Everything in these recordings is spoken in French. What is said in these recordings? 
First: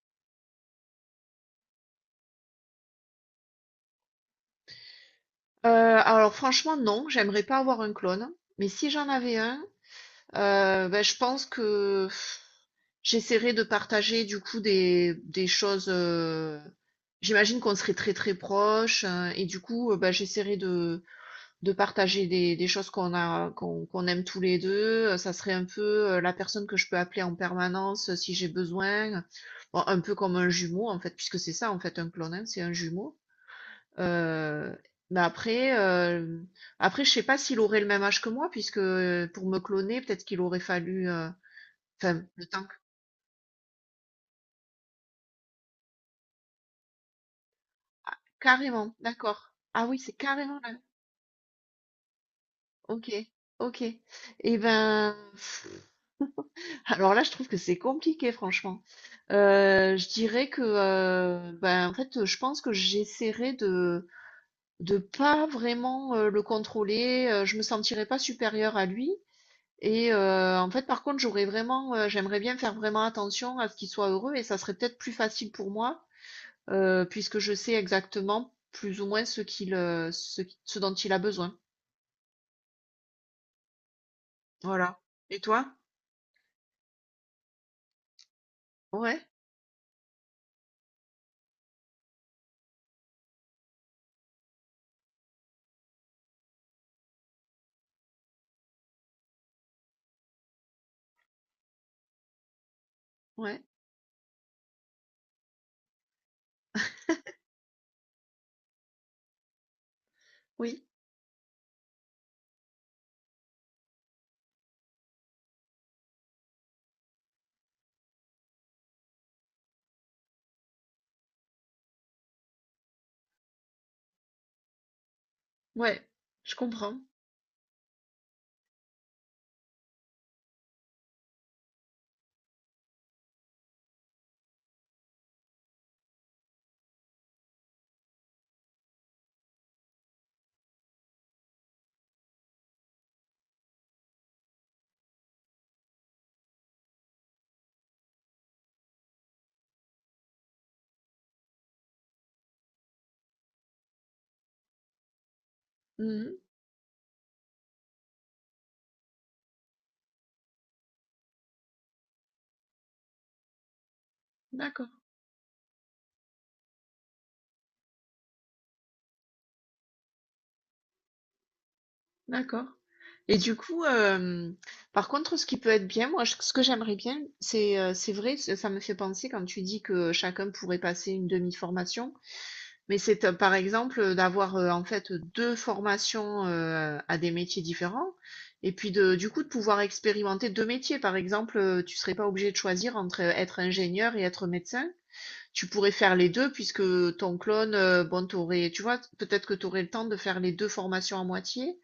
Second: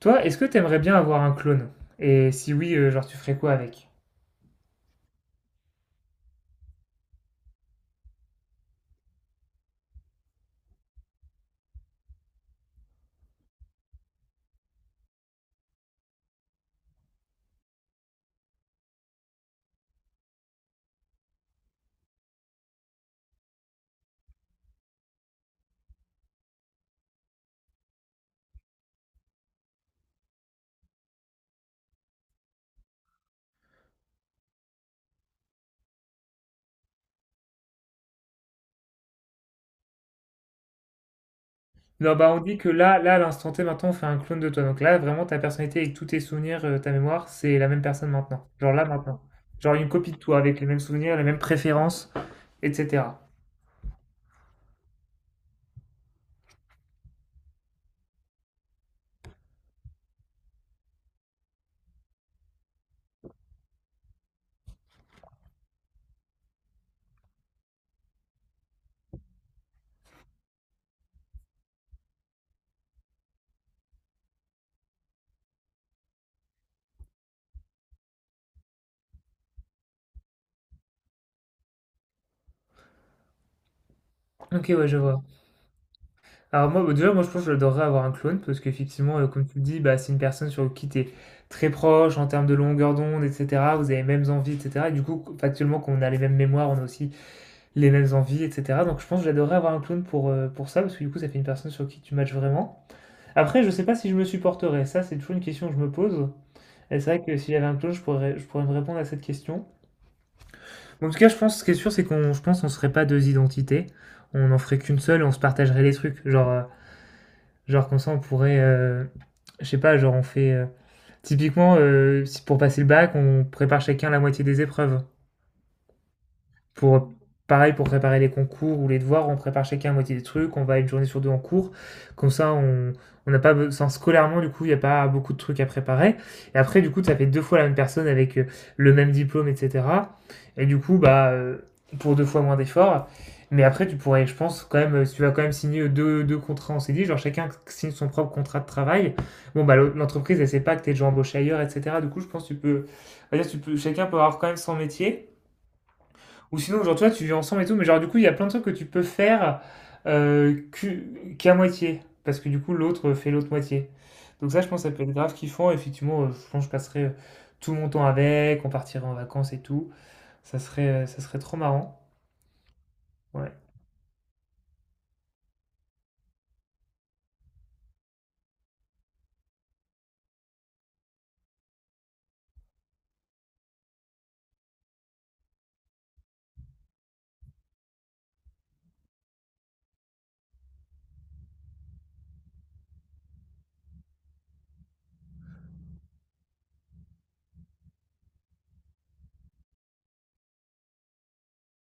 Toi, est-ce que t'aimerais bien avoir un clone? Et si oui, genre tu ferais quoi avec? Heu, alors franchement non, j'aimerais pas avoir un clone, mais si j'en avais un, bah, je pense que j'essaierais de partager du coup des choses, j'imagine qu'on serait très, très proches, et du coup, bah, j'essaierais de partager des choses qu'on a qu'on qu'on aime tous les 2. Ça serait un peu, la personne que je peux appeler en permanence, si j'ai besoin, bon un peu comme un jumeau en fait, puisque c'est ça en fait un clone, hein, c'est un jumeau. Heu, mais après, après je sais pas s'il aurait le même âge que moi puisque, pour me cloner, peut-être qu'il aurait fallu, Non, enfin bah on le dit temps que q là, à l'instant T, maintenant, on fait un clone de toi. Donc là, vraiment, ta personnalité avec tous tes souvenirs, ta mémoire, c'est la même personne maintenant. Genre là, carrément, maintenant. d'accord. Genre Ah une oui, copie c'est de toi carrément avec les là. mêmes souvenirs, les mêmes préférences, OK. etc. OK, et ben, alors là, je trouve que c'est compliqué franchement. Je dirais que, ben, en fait, je pense que j'essaierais de pas vraiment, le contrôler. Je me sentirais pas supérieure à lui. Et en fait, par contre, j'aimerais bien faire vraiment attention à ce qu'il soit heureux et ça serait peut-être plus facile pour moi, puisque je sais exactement plus ou moins ce qu'il, ce qui ce dont il a besoin. Ok, ouais, je Voilà. vois. Et toi? Alors moi, bah, déjà, je pense que j'adorerais avoir un clone parce qu'effectivement, Ouais, comme tu le dis, bah, c'est une personne sur qui t'es très proche en termes de longueur d'onde, etc. Vous avez les mêmes envies, etc. Et du coup, factuellement, qu'on a les mêmes mémoires, on a aussi les mêmes envies, etc. Donc je pense que j'adorerais avoir un clown pour ça, parce que du coup ça fait une personne sur qui tu matches vraiment. ouais, Après, je sais pas si je me supporterais, ça c'est toujours une question que je me pose. Et c'est vrai que si j'avais un clown, je pourrais me répondre à cette question. oui, Bon, en tout cas, je pense ce qui est sûr, c'est qu'on je pense qu'on serait pas deux identités. On en ferait qu'une seule et on se partagerait les trucs. Genre, genre comme ça, on pourrait. Je sais pas, genre on fait. Typiquement, si pour passer le bac, on prépare chacun la moitié des épreuves. ouais, je comprends. Pour Pareil pour préparer les concours ou les devoirs, on prépare chacun à moitié des trucs, on va une journée sur deux en cours, comme ça on n'a pas besoin scolairement, du coup il n'y a pas beaucoup de trucs à préparer, et après du coup ça fait deux fois la même personne avec le même diplôme, etc. Et du coup pour deux fois moins d'efforts. Mais après tu pourrais, je pense, quand même si tu vas quand même signer deux contrats. On s'est dit genre chacun signe son propre contrat de travail. Bon bah l'entreprise elle sait pas que t'es déjà embauché ailleurs, etc. Du coup je pense que tu peux, dire, tu peux chacun peut avoir quand même son métier. Mmh. Ou sinon, genre, toi, tu vis ensemble et tout, mais genre, du coup, il y a plein de trucs que tu peux faire qu'à moitié, parce que du coup, l'autre fait l'autre moitié. Donc ça, je pense D'accord, que ça peut être grave kiffant. Effectivement, je pense que je passerai tout mon temps avec, on partirait en vacances et tout. Ça serait trop marrant. d'accord. Et Ouais. du coup, par contre, ce qui peut être bien, moi, j ce que j'aimerais bien, c'est vrai, ça me fait penser quand tu dis que chacun pourrait passer une demi-formation. Mais c'est, par exemple, d'avoir, en fait, 2 formations, à des métiers différents et puis de du coup, de pouvoir expérimenter 2 métiers. Par exemple, tu serais pas obligé de choisir entre, être ingénieur et être médecin. Tu pourrais faire les 2 puisque ton clone, bon, tu vois? Peut-être que tu aurais le temps de faire les 2 formations à moitié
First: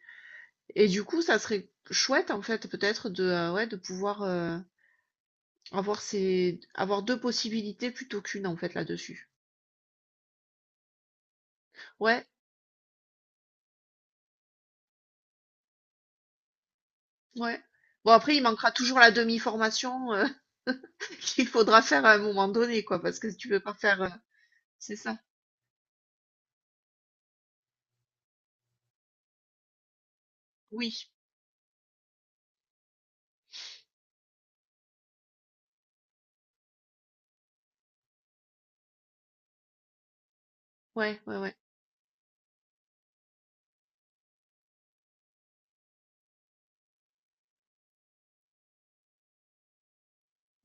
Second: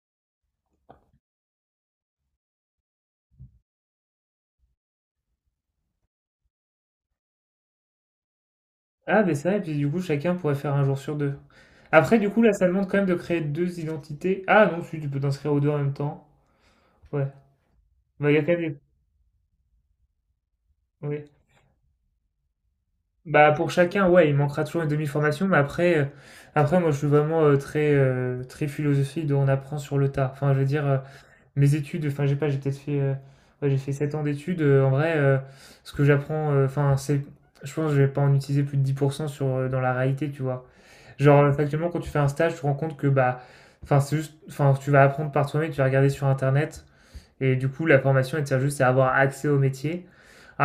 et du coup, ça serait chouette, en fait, peut-être de, ouais, de pouvoir, avoir 2 possibilités plutôt qu'une en fait, Ah, là-dessus. mais ça, et puis du coup, chacun pourrait faire un jour sur deux. Après, Ouais. du coup, là, ça demande quand même de créer deux identités. Ah non, si, tu peux t'inscrire aux deux en même temps. Ouais. Ouais. Bon Bah, il après, y il a quand manquera même des... toujours la demi-formation ouais. qu'il faudra faire à un moment donné, quoi, parce que si tu Bah peux pour pas faire. Chacun, ouais, il manquera toujours une C'est ça. demi-formation, mais après, après moi je suis vraiment très philosophique de on apprend sur le tas. Enfin, je veux dire, Oui. mes études, enfin j'ai pas, j'ai peut-être fait, ouais, j'ai fait 7 ans d'études. En vrai, ce que j'apprends, enfin c'est, je pense que je vais pas en utiliser plus de 10% sur dans la réalité, tu vois. Ouais, ouais, Genre ouais. factuellement quand tu fais un stage, tu te rends compte que bah, enfin c'est juste, enfin tu vas apprendre par toi-même, tu vas regarder sur internet, et du coup la formation elle te sert juste à avoir accès au métier.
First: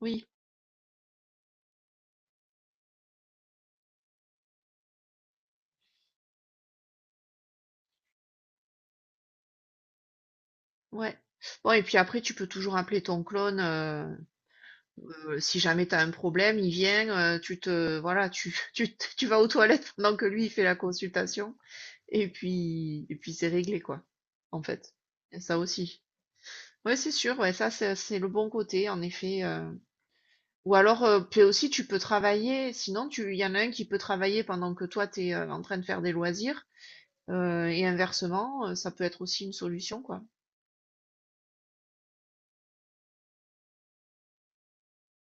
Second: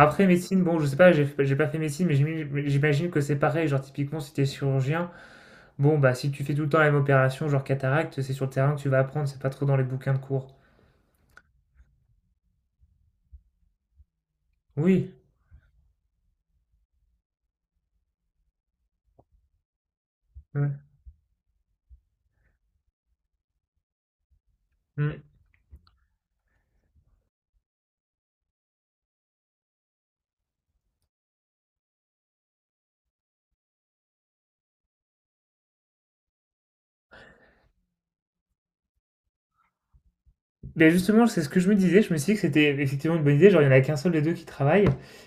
Oui. médecine, bon, je sais pas, j'ai pas fait médecine, mais j'imagine que c'est pareil. Genre, typiquement, si t'es chirurgien, bon, bah, si tu fais tout le temps la même opération, genre cataracte, c'est sur le terrain que tu vas apprendre, c'est pas trop dans les bouquins de cours. Ouais. Bon, et puis après, tu peux toujours appeler ton clone Oui. Si jamais tu as un problème, il vient, tu te voilà, tu vas aux toilettes pendant que lui il fait Ouais. la consultation, et puis c'est réglé, quoi, en fait. Mm. Et ça aussi. Ouais, c'est sûr, ouais, ça c'est le bon côté, en effet. Ou alors, puis aussi tu peux travailler sinon tu il y en a un qui peut travailler pendant que toi tu es en train de faire des loisirs, et inversement, ça peut être aussi une solution, quoi. Mais justement, c'est ce que je me disais, je me suis dit que c'était effectivement une bonne idée. Genre, il y en a qu'un seul des deux qui travaille.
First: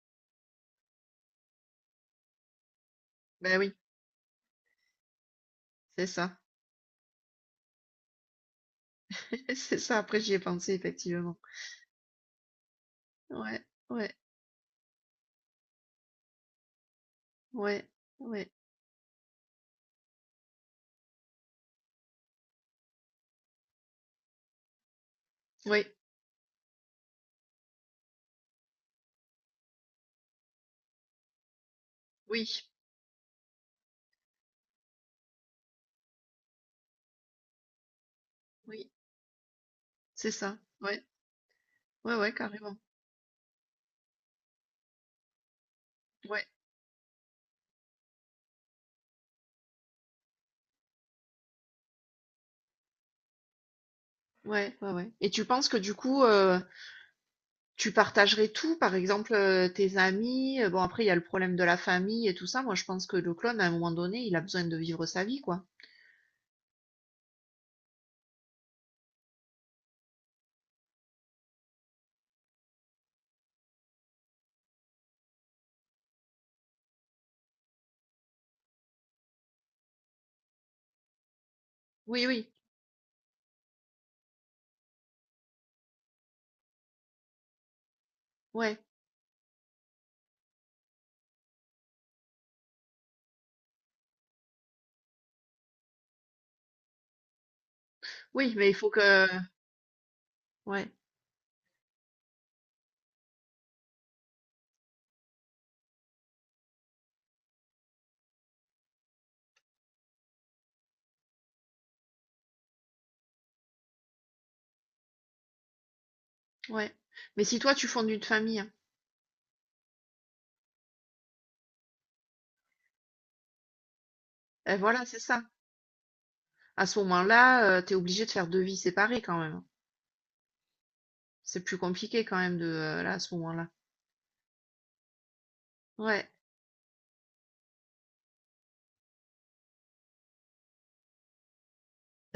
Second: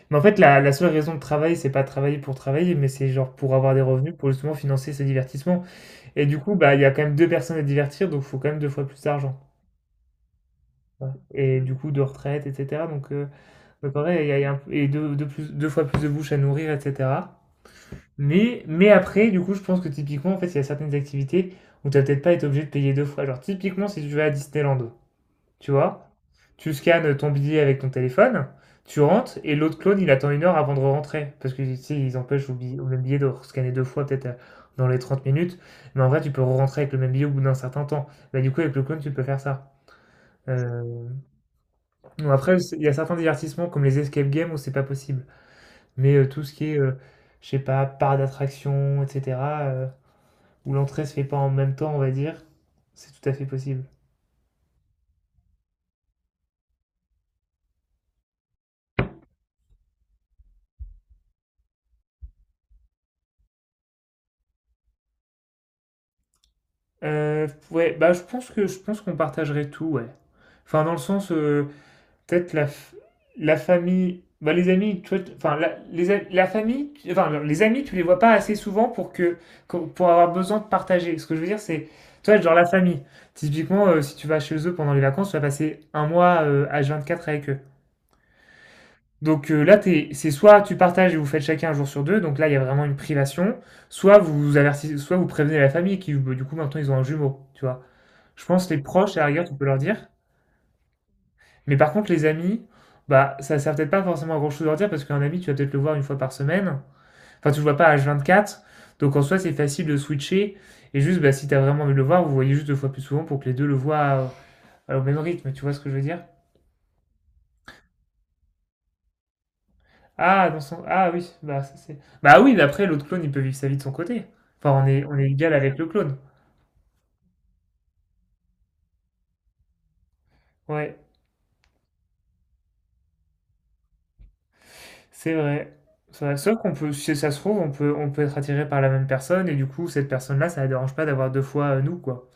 Mais en fait, la seule raison de travailler, c'est pas travailler pour travailler, mais c'est genre pour Ben oui, avoir des revenus, pour justement financer ses divertissements. c'est Et ça. du coup, bah, il y a quand même deux personnes à divertir, donc il faut quand même deux fois plus d'argent. C'est ça, après j'y ai pensé Ouais. effectivement. Et du coup, de retraite, etc. Ouais, Mais ouais, pareil, il y a deux fois plus de bouches à nourrir, etc. ouais, ouais, Mais après, du coup, je pense que typiquement, en fait, il y a certaines activités où tu vas peut-être pas être obligé de payer deux fois. Genre, typiquement, si tu vas à Disneyland, tu oui, vois, tu scannes ton billet avec ton téléphone, tu rentres, et l'autre clone, il attend une heure avant de rentrer. Parce que, tu sais, ils empêchent oui, au même billet de scanner deux fois, peut-être dans les 30 minutes. Mais en vrai, tu peux rentrer avec le même billet au bout d'un certain temps. Bah, du coup, avec le oui, clone, tu peux faire ça. c'est ça. Euh, Ouais, ouais, bon, ouais, après, carrément. il y a certains divertissements, comme les escape games, où c'est pas possible. Mais tout Ouais, ce qui est, je sais pas, parc d'attraction et cetera, où l'entrée se fait pas en même temps, on va dire, c'est tout à fait possible. ouais, ouais, ouais, et tu penses que du coup, tu partagerais tout? Par exemple, tes amis, bon après il y a le problème de la famille et tout ça. Moi je pense que le clone à un moment donné, il a besoin de vivre sa vie, quoi. Ouais, bah, je pense qu'on partagerait tout, ouais. Enfin, dans le sens, peut-être la famille, bah, les amis, tu vois, t enfin, la les a la famille, tu enfin, non, les amis, tu les vois pas assez souvent pour que qu'on pour avoir besoin de partager. Ce que je veux dire, c'est, Oui, tu vois, oui, genre la famille, typiquement, si tu vas chez eux pendant les vacances, tu vas passer un mois, H24 avec eux. ouais. Donc là, c'est soit tu partages et vous faites chacun un jour sur deux, donc là, il y a vraiment une privation, soit vous avertissez, soit vous prévenez la famille qui, bah, du coup, maintenant, ils ont un jumeau, tu vois. Je Oui, mais pense il les faut proches, à la que. rigueur, tu peux leur dire. Ouais, Mais par contre, les amis, bah, ça sert peut-être pas forcément à grand-chose de leur dire, parce qu'un ami, tu vas peut-être le voir une fois par semaine. Enfin, tu le vois pas à vingt-quatre, donc en soi, c'est facile de switcher. Et juste, bah, si t'as vraiment envie de le voir, vous voyez juste deux fois plus souvent pour que les deux le voient au même rythme, tu vois ce que je veux dire? ouais. Mais si toi, tu fondes une famille, hein, Ah, dans son ah oui, bah ça c'est bah oui, mais après l'autre clone, il peut vivre sa vie de son côté. eh, Enfin, voilà, on c'est est ça. égal avec le clone. À ce moment-là, tu es obligé de faire deux vies séparées quand même, hein. Ouais, C'est plus compliqué quand même de là à ce moment-là. c'est vrai. C'est Ouais, vrai. Sauf qu'on peut, si ça se trouve, on peut être attiré par la même personne et du coup, cette personne-là, ça la dérange pas d'avoir deux fois nous quoi.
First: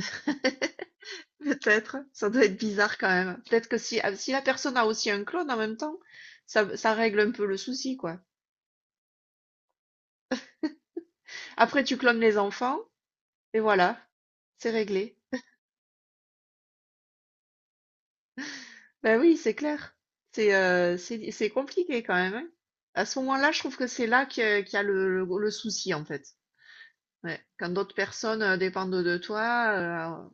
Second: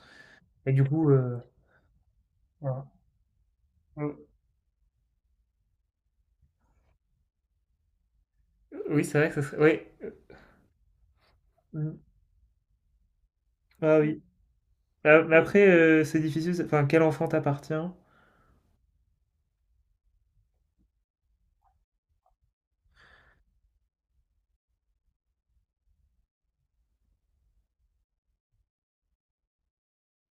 Et du coup, peut-être. Ça doit être voilà. bizarre quand même. Peut-être que si, ah, Euh, si la personne a aussi un clone en même temps, ça règle un peu le souci, quoi. Oui, c'est vrai que ça serait. Oui. Après, tu Mm. clones les enfants, et voilà, Ah oui. c'est réglé. Ah, mais après, c'est difficile. Enfin, quel enfant t'appartient? Ben oui, c'est clair. C'est compliqué quand même, hein. À ce moment-là, je trouve que c'est là qu'il y a le souci en fait. Ouais. Quand d'autres personnes dépendent de toi,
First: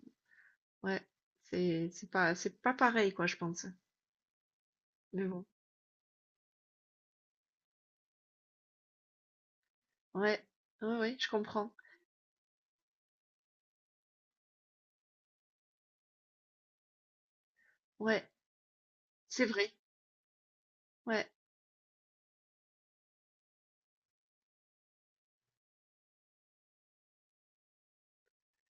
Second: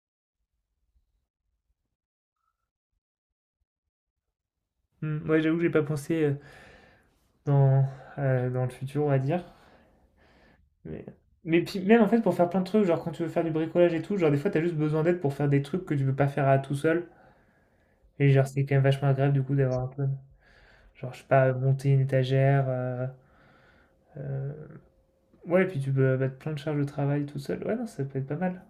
ouais, c'est pas pareil quoi, je pense. Hmm, Mais moi, bon, j'avoue, que j'ai pas pensé dans dans le futur, on va dire. ouais, ouais, Mais, ouais, je mais comprends. puis même en fait pour faire plein de trucs, genre quand tu veux faire du bricolage et tout, genre des fois t'as juste besoin d'aide pour faire des trucs que tu peux pas faire à tout seul. Ouais, Et genre c'est quand même vachement agréable du c'est coup vrai. d'avoir un peu, genre je sais Ouais, pas, monter une étagère, euh, ouais, puis tu peux mettre plein de charges de travail tout seul. Ouais, non, ça peut être pas mal.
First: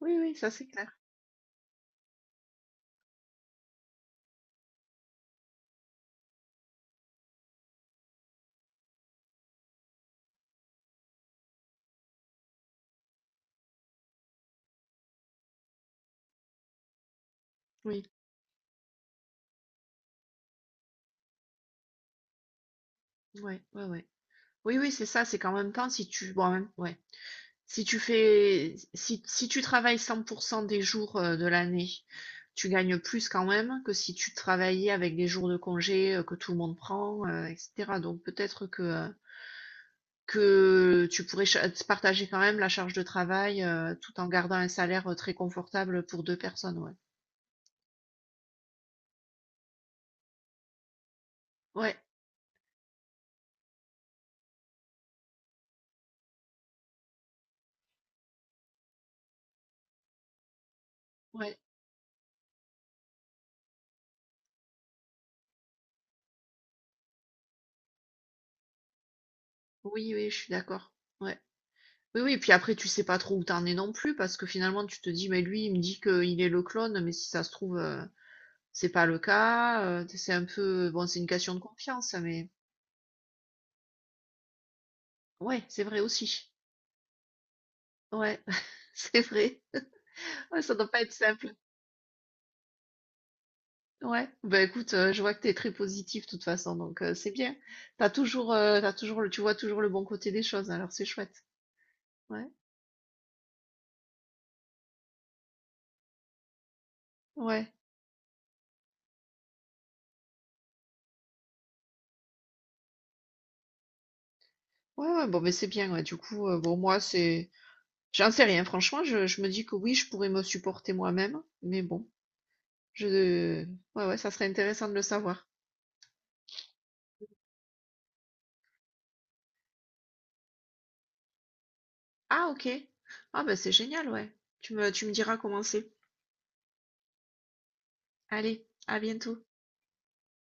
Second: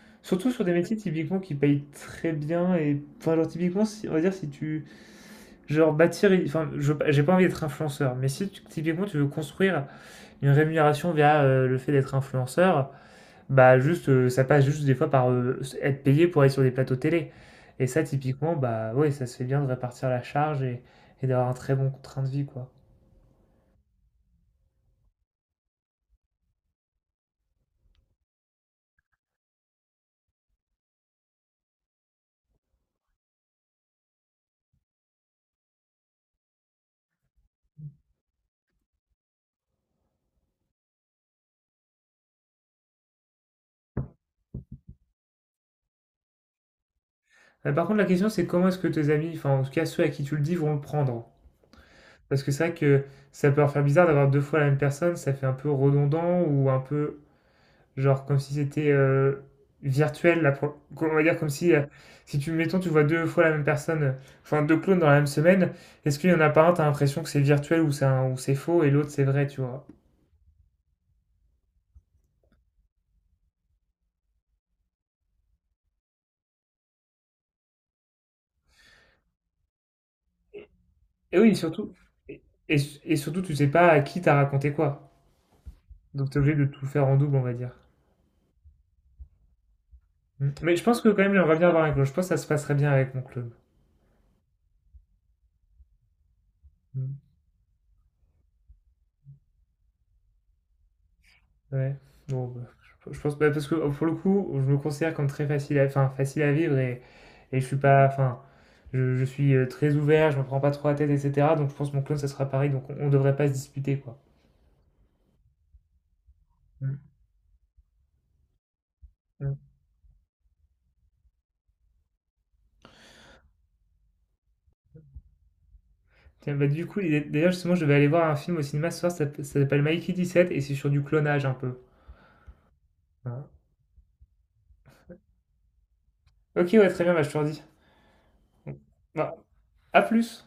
oui, oui, ça Surtout sur c'est des clair. métiers typiquement qui payent très bien et enfin genre typiquement si, on va dire si tu genre bâtir enfin je veux pas- j'ai pas envie d'être influenceur mais si tu- typiquement tu veux construire une rémunération via le fait d'être influenceur. Bah juste, ça passe juste des fois par, être payé pour aller sur des plateaux télé et Oui, ça typiquement, bah, ouais, ça se fait bien de répartir la charge et d'avoir un très bon train de vie, quoi. ouais, ouais, ouais. Oui, oui, c'est ça. C'est qu'en même temps, si tu, bon, ouais. Si tu travailles 100% des jours de l'année, tu gagnes plus quand même que si tu travaillais avec des jours de congé que tout le monde prend, etc. Donc peut-être que tu pourrais partager quand même la charge de travail tout en gardant un salaire très confortable pour deux personnes. Ouais, Par contre, la question, c'est comment est-ce que tes amis, enfin, en tout cas ceux à qui tu le dis, vont le prendre? ouais, Parce que c'est vrai que ça peut leur faire bizarre d'avoir 2 fois la même personne, ça fait un peu redondant ou un peu. Genre comme si c'était virtuel, on va dire comme ouais. si, si tu, mettons, tu vois deux fois la même personne, enfin deux clones dans la même semaine, est-ce qu'il y en a pas un, t'as l'impression que c'est virtuel ou ou c'est faux et l'autre c'est vrai, tu vois. Oui, oui, je suis d'accord. Ouais. Oui, oui, puis après, tu sais pas trop où t'en es non plus, parce que finalement, tu te dis, mais lui, il me dit qu'il est le clone, mais si ça se trouve, c'est pas le cas, c'est un peu bon, c'est une Et question oui, de surtout, confiance, et, mais et- et surtout tu sais pas à qui t'as raconté quoi. ouais, c'est vrai Donc t'es aussi. obligé de tout faire en double, on va dire. Ouais, c'est vrai. Mm. Ouais, Mais ça je doit pense pas que être quand même simple. j'aimerais bien avoir un clone, je pense que ça se passerait bien avec mon clone. Ouais. Ben écoute, je vois que t'es très positif de toute façon, donc Mm. c'est bien. T'as toujours, tu vois toujours le bon côté des choses, alors c'est chouette. Ouais, Ouais. bon, bah, je pense bah, parce que pour le coup, je me considère comme très facile à, enfin, facile à vivre et, et je Ouais. suis pas, enfin, je suis très ouvert, je me prends pas trop la tête, etc. Donc je pense que mon clone, ça sera pareil, donc on devrait pas se disputer, quoi. Ouais, ouais, bon, mais c'est bien, ouais, du coup, bon, Mm, moi, c'est j'en sais rien, franchement, je me mm. dis que oui, je pourrais me supporter moi-même, mais bon, je ouais, ouais, ça serait intéressant de le savoir. Tiens, bah, du coup, justement, je vais aller voir un film au cinéma ce soir, ça s'appelle Mikey 17 et c'est sur du clonage un peu. Ah OK. Ah Voilà. bah c'est génial, ouais. Tu me diras comment c'est. Ok, ouais, très bien, bah, je te redis. Allez, Bon. à Bah, bientôt. à plus!